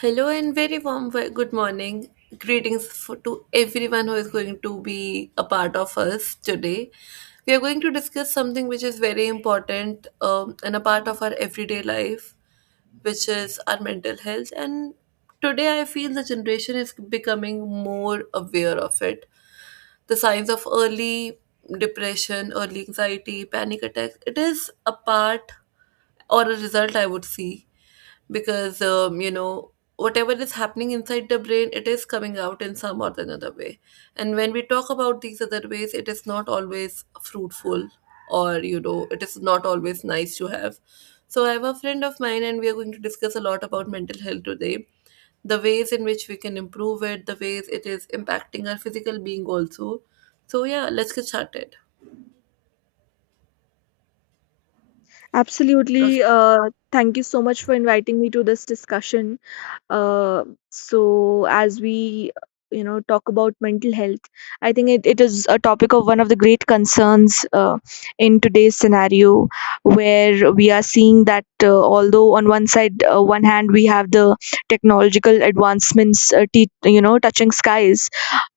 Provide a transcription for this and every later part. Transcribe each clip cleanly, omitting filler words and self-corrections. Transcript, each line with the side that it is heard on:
right: Hello and very good morning. Greetings to everyone who is going to be a part of us today. We are going to discuss something which is very important and a part of our everyday life, which is our mental health. And today I feel the generation is becoming more aware of it. The signs of early depression, early anxiety, panic attacks, it is a part or a result, I would see because whatever is happening inside the brain, it is coming out in some or the another way. And when we talk about these other ways, it is not always fruitful, or it is not always nice to have. So I have a friend of mine and we are going to discuss a lot about mental health today, the ways in which we can improve it, the ways it is impacting our physical being also. So yeah, let's get started. Okay.
left: Absolutely. Thank you so much for inviting me to this discussion. Uh, so as we you know talk about mental health, I think it is a topic of one of the great concerns in today's scenario, where we are seeing that although on one side, one hand, we have the technological advancements, touching skies.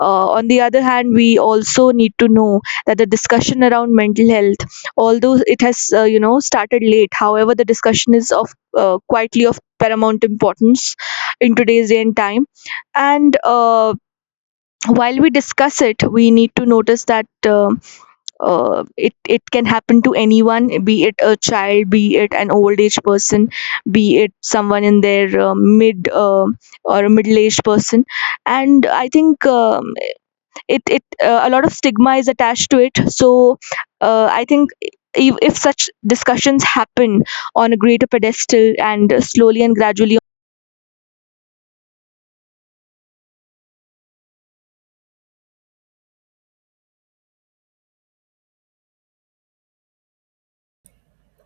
left: On the other hand, we also need to know that the discussion around mental health, although it has started late, however the discussion is of quietly of paramount importance in today's day and time. And while we discuss it, we need to notice that it can happen to anyone, be it a child, be it an old age person, be it someone in their mid or a middle aged person. And i think um, it, it uh, a lot of stigma is attached to it. So I think if such discussions happen on a greater pedestal, and slowly and gradually,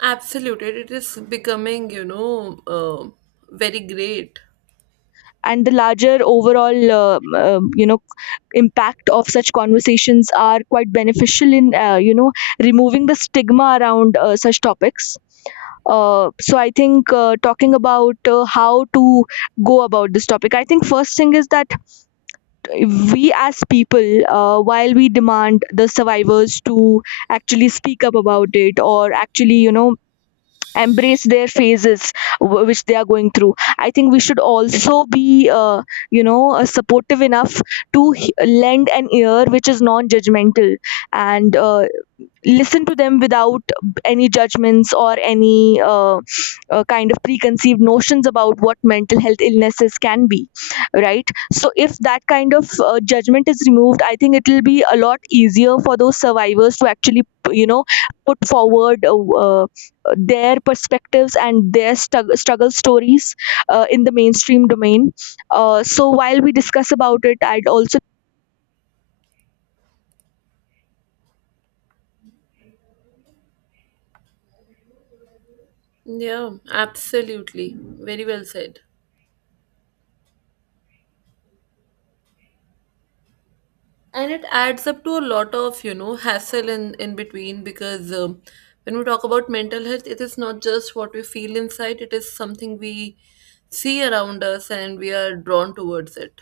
right: Absolutely, it is becoming very great.
left: and the larger overall impact of such conversations are quite beneficial in removing the stigma around such topics. So I think, talking about how to go about this topic, I think first thing is that we as people, while we demand the survivors to actually speak up about it, or actually, you know, embrace their phases which they are going through, I think we should also be supportive enough to lend an ear which is non judgmental, and listen to them without any judgments or any kind of preconceived notions about what mental health illnesses can be, right? So if that kind of judgment is removed, I think it will be a lot easier for those survivors to actually, you know, put forward their perspectives and their struggle stories in the mainstream domain. So while we discuss about it, I'd also.
right: Yeah, absolutely. Very well said. And it adds up to a lot of, hassle in between because when we talk about mental health, it is not just what we feel inside, it is something we see around us and we are drawn towards it.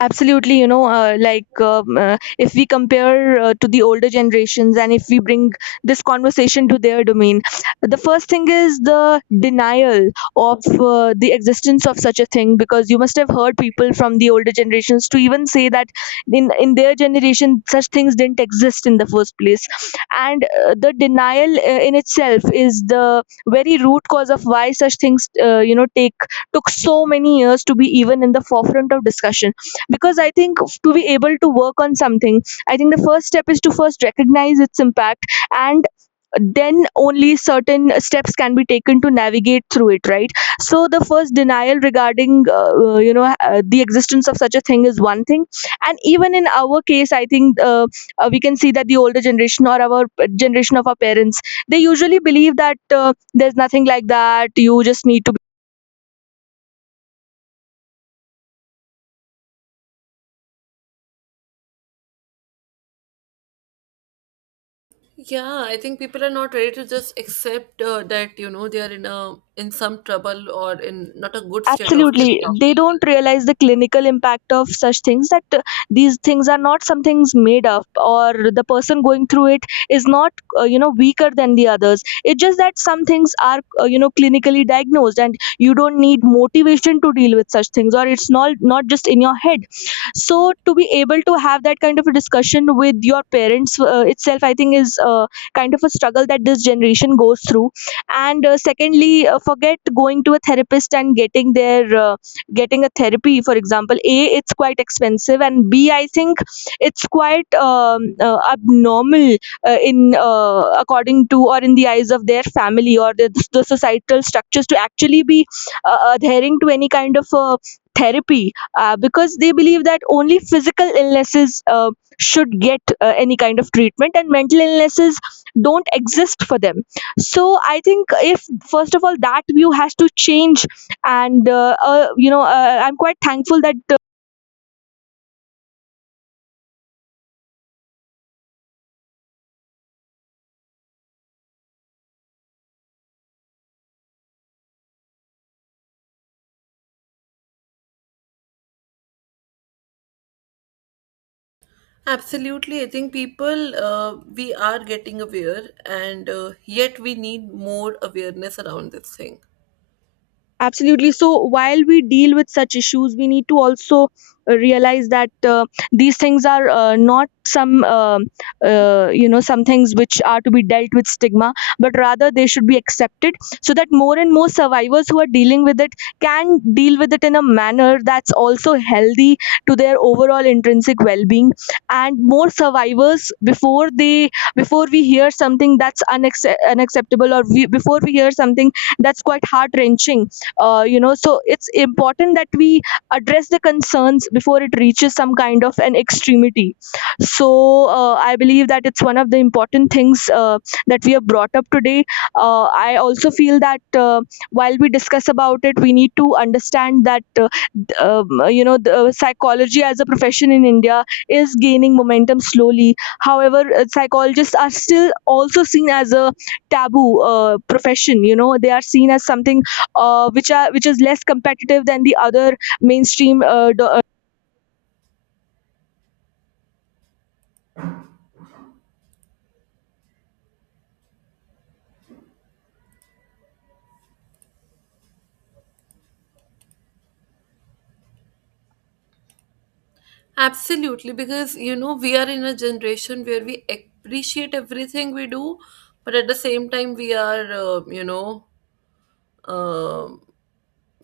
left: Absolutely, you know, if we compare, to the older generations, and if we bring this conversation to their domain, the first thing is the denial of the existence of such a thing, because you must have heard people from the older generations to even say that in their generation such things didn't exist in the first place. And the denial in itself is the very root cause of why such things, take took so many years to be even in the forefront of discussion, because I think to be able to work on something, I think the first step is to first recognize its impact, and then only certain steps can be taken to navigate through it, right? So the first denial regarding the existence of such a thing is one thing. And even in our case, I think we can see that the older generation, or our generation of our parents, they usually believe that there's nothing like that, you just need to.
right: Yeah, I think people are not ready to just accept that, they are in a in some trouble or in not a good state of their
left: Absolutely.
right: health.
left: They don't realize the clinical impact of such things, that these things are not some things made up, or the person going through it is not, weaker than the others. It's just that some things are, clinically diagnosed, and you don't need motivation to deal with such things, or it's not just in your head. So to be able to have that kind of a discussion with your parents itself, I think, is kind of a struggle that this generation goes through. And secondly, forget going to a therapist and getting their getting a therapy, for example, A, it's quite expensive, and B, I think it's quite abnormal in, according to, or in the eyes of their family, or the societal structures, to actually be adhering to any kind of therapy, because they believe that only physical illnesses should get any kind of treatment, and mental illnesses don't exist for them. So I think, if first of all, that view has to change. And I'm quite thankful that.
right: Absolutely. I think people, we are getting aware, and yet we need more awareness around this thing.
left: Absolutely. So while we deal with such issues, we need to also realize that these things are not some some things which are to be dealt with stigma, but rather they should be accepted, so that more and more survivors who are dealing with it can deal with it in a manner that's also healthy to their overall intrinsic well-being. And more survivors before they, before we hear something that's unacceptable, or we, before we hear something that's quite heart wrenching, so it's important that we address the concerns before it reaches some kind of an extremity. So I believe that it's one of the important things that we have brought up today. I also feel that while we discuss about it, we need to understand that the psychology as a profession in India is gaining momentum slowly. However, psychologists are still also seen as a taboo profession, you know, they are seen as something which is less competitive than the other mainstream
right: Absolutely, because we are in a generation where we appreciate everything we do, but at the same time, we are, um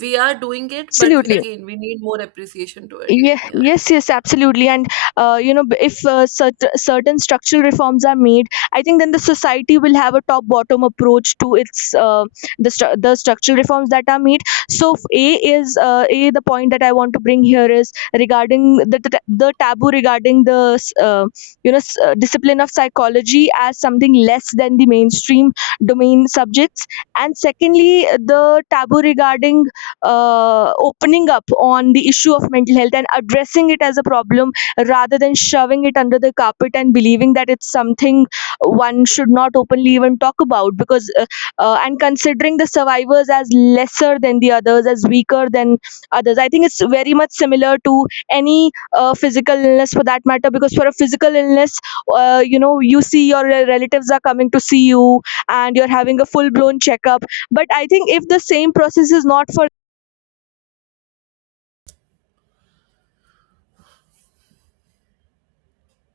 right: we are doing it, but
left: absolutely.
right: again, we need more appreciation to it.
left: Yeah,
right: Yeah.
left: yes, absolutely. And if certain structural reforms are made, I think then the society will have a top bottom approach to its the, the structural reforms that are made. So A is a, the point that I want to bring here is regarding the taboo regarding the discipline of psychology as something less than the mainstream domain subjects. And secondly, the taboo regarding opening up on the issue of mental health, and addressing it as a problem rather than shoving it under the carpet, and believing that it's something one should not openly even talk about, because and considering the survivors as lesser than the others, as weaker than others, I think it's very much similar to any physical illness, for that matter, because for a physical illness, you see your relatives are coming to see you and you're having a full blown checkup. But I think if the same process is not for.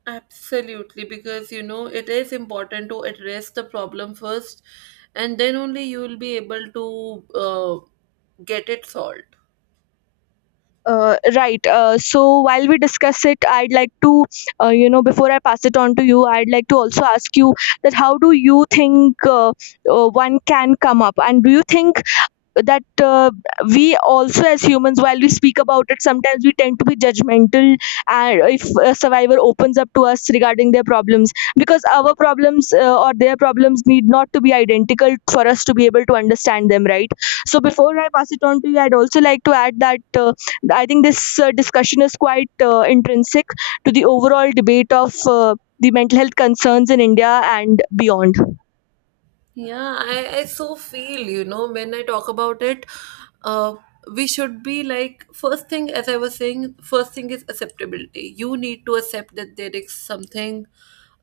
right: Absolutely, because it is important to address the problem first, and then only you will be able to get it solved.
left: Right. So while we discuss it, I'd like to, before I pass it on to you, I'd like to also ask you that, how do you think, one can come up, and do you think that we also, as humans, while we speak about it, sometimes we tend to be judgmental, and if a survivor opens up to us regarding their problems, because our problems, or their problems, need not to be identical for us to be able to understand them, right? So before I pass it on to you, I'd also like to add that I think this discussion is quite intrinsic to the overall debate of the mental health concerns in India and beyond.
right: Yeah, I so feel, when I talk about it, uh, we should be like, first thing, as I was saying, first thing is acceptability. You need to accept that there is something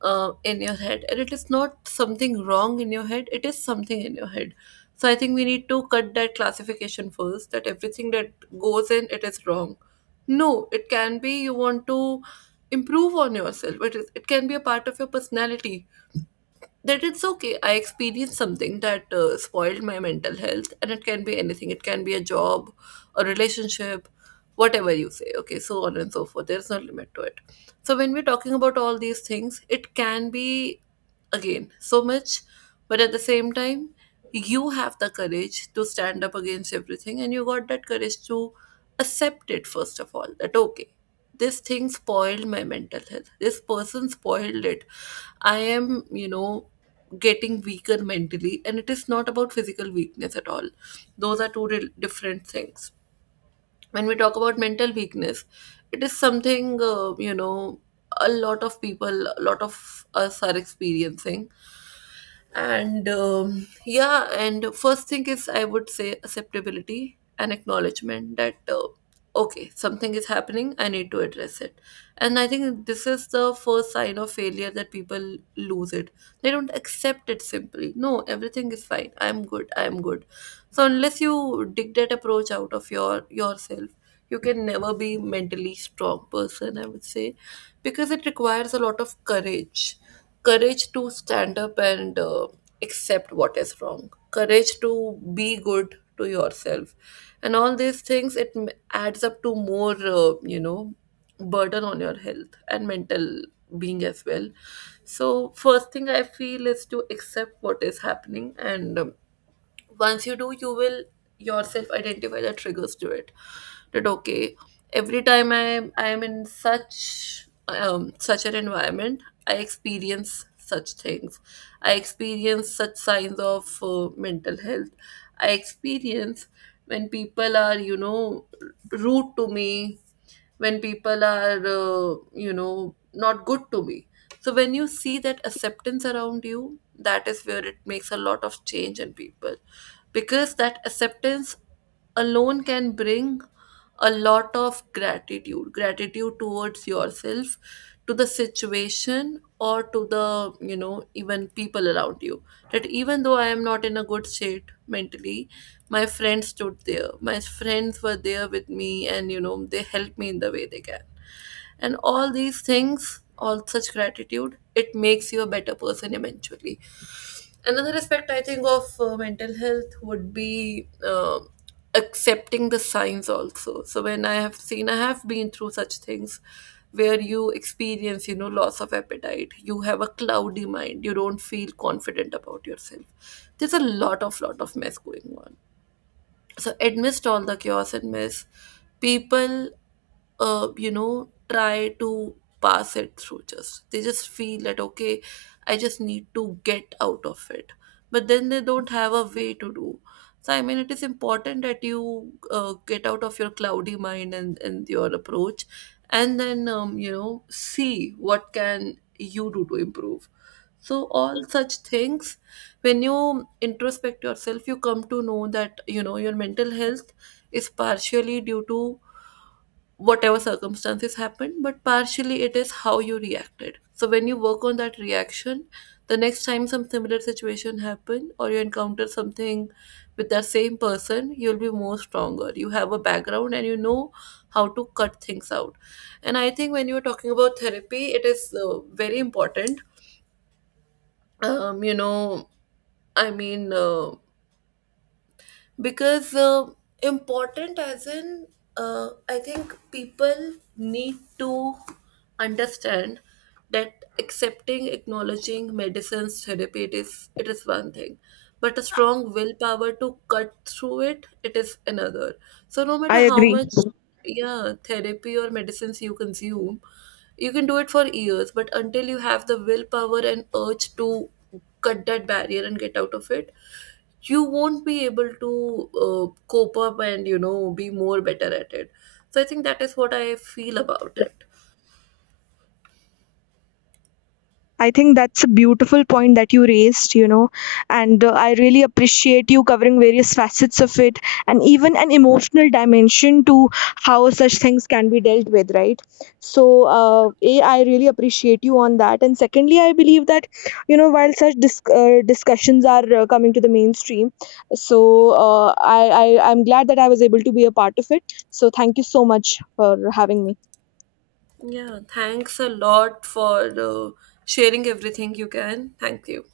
right: in your head, and it is not something wrong in your head, it is something in your head. So I think we need to cut that classification first, that everything that goes in, it is wrong. No, it can be you want to improve on yourself, it can be a part of your personality, that it's okay. I experienced something that spoiled my mental health, and it can be anything. It can be a job, a relationship, whatever you say. Okay, so on and so forth. There's no limit to it. So when we're talking about all these things, it can be again so much, but at the same time, you have the courage to stand up against everything, and you got that courage to accept it first of all. That okay, this thing spoiled my mental health. This person spoiled it. I am, getting weaker mentally, and it is not about physical weakness at all. Those are different things. When we talk about mental weakness, it is something, a lot of people, a lot of us are experiencing. And yeah, and first thing is, I would say, acceptability and acknowledgement that okay, something is happening, I need to address it. And I think this is the first sign of failure, that people lose it, they don't accept it simply. No, everything is fine, I'm good, I'm good. So unless you dig that approach out of your yourself, you can never be mentally strong person, I would say. Because it requires a lot of courage. Courage to stand up and accept what is wrong. Courage to be good to yourself. And all these things, adds up to more burden on your health and mental being as well. So first thing I feel is to accept what is happening. And once you do, you will yourself identify the triggers to it. That okay, every time I am in such an environment, I experience such things, I experience such signs of mental health, I experience when people are, rude to me, when people are, not good to me. So when you see that acceptance around you, that is where it makes a lot of change in people. Because that acceptance alone can bring a lot of gratitude. Gratitude towards yourself, to the situation, or to the, even people around you. That even though I am not in a good state mentally, my friends stood there. My friends were there with me, and they helped me in the way they can. And all these things, all such gratitude, it makes you a better person eventually. Another aspect I think of mental health would be. Accepting the signs also. So when I have seen, I have been through such things where you experience, loss of appetite, you have a cloudy mind, you don't feel confident about yourself. There's a lot of mess going on. So amidst all the chaos and mess, people, try to pass it through just. They just feel that, okay, I just need to get out of it. But then they don't have a way to do. So, I mean, it is important that you get out of your cloudy mind and your approach, and then, see what can you do to improve. So, all such things, when you introspect yourself, you come to know that, your mental health is partially due to whatever circumstances happened, but partially it is how you reacted. So when you work on that reaction, the next time some similar situation happen, or you encounter something with that same person, you'll be more stronger. You have a background and you know how to cut things out. And I think when you're talking about therapy, it is very important. Um, you know, I mean, uh, because important as in I think people need to understand that accepting, acknowledging, medicines, therapy, it is one thing, but a strong willpower to cut through it, it is another. So no matter
left: I
right: how
left: agree.
right: much, yeah, therapy or medicines you consume, you can do it for years, but until you have the willpower and urge to cut that barrier and get out of it, you won't be able to cope up, and be more better at it. So I think that is what I feel about it.
left: I think that's a beautiful point that you raised, you know, and I really appreciate you covering various facets of it, and even an emotional dimension to how such things can be dealt with, right? So, A, I really appreciate you on that. And secondly, I believe that, you know, while such discussions are coming to the mainstream, so I'm glad that I was able to be a part of it. So, thank you so much for having me.
right: Yeah, thanks a lot for uh, sharing everything you can. Thank you.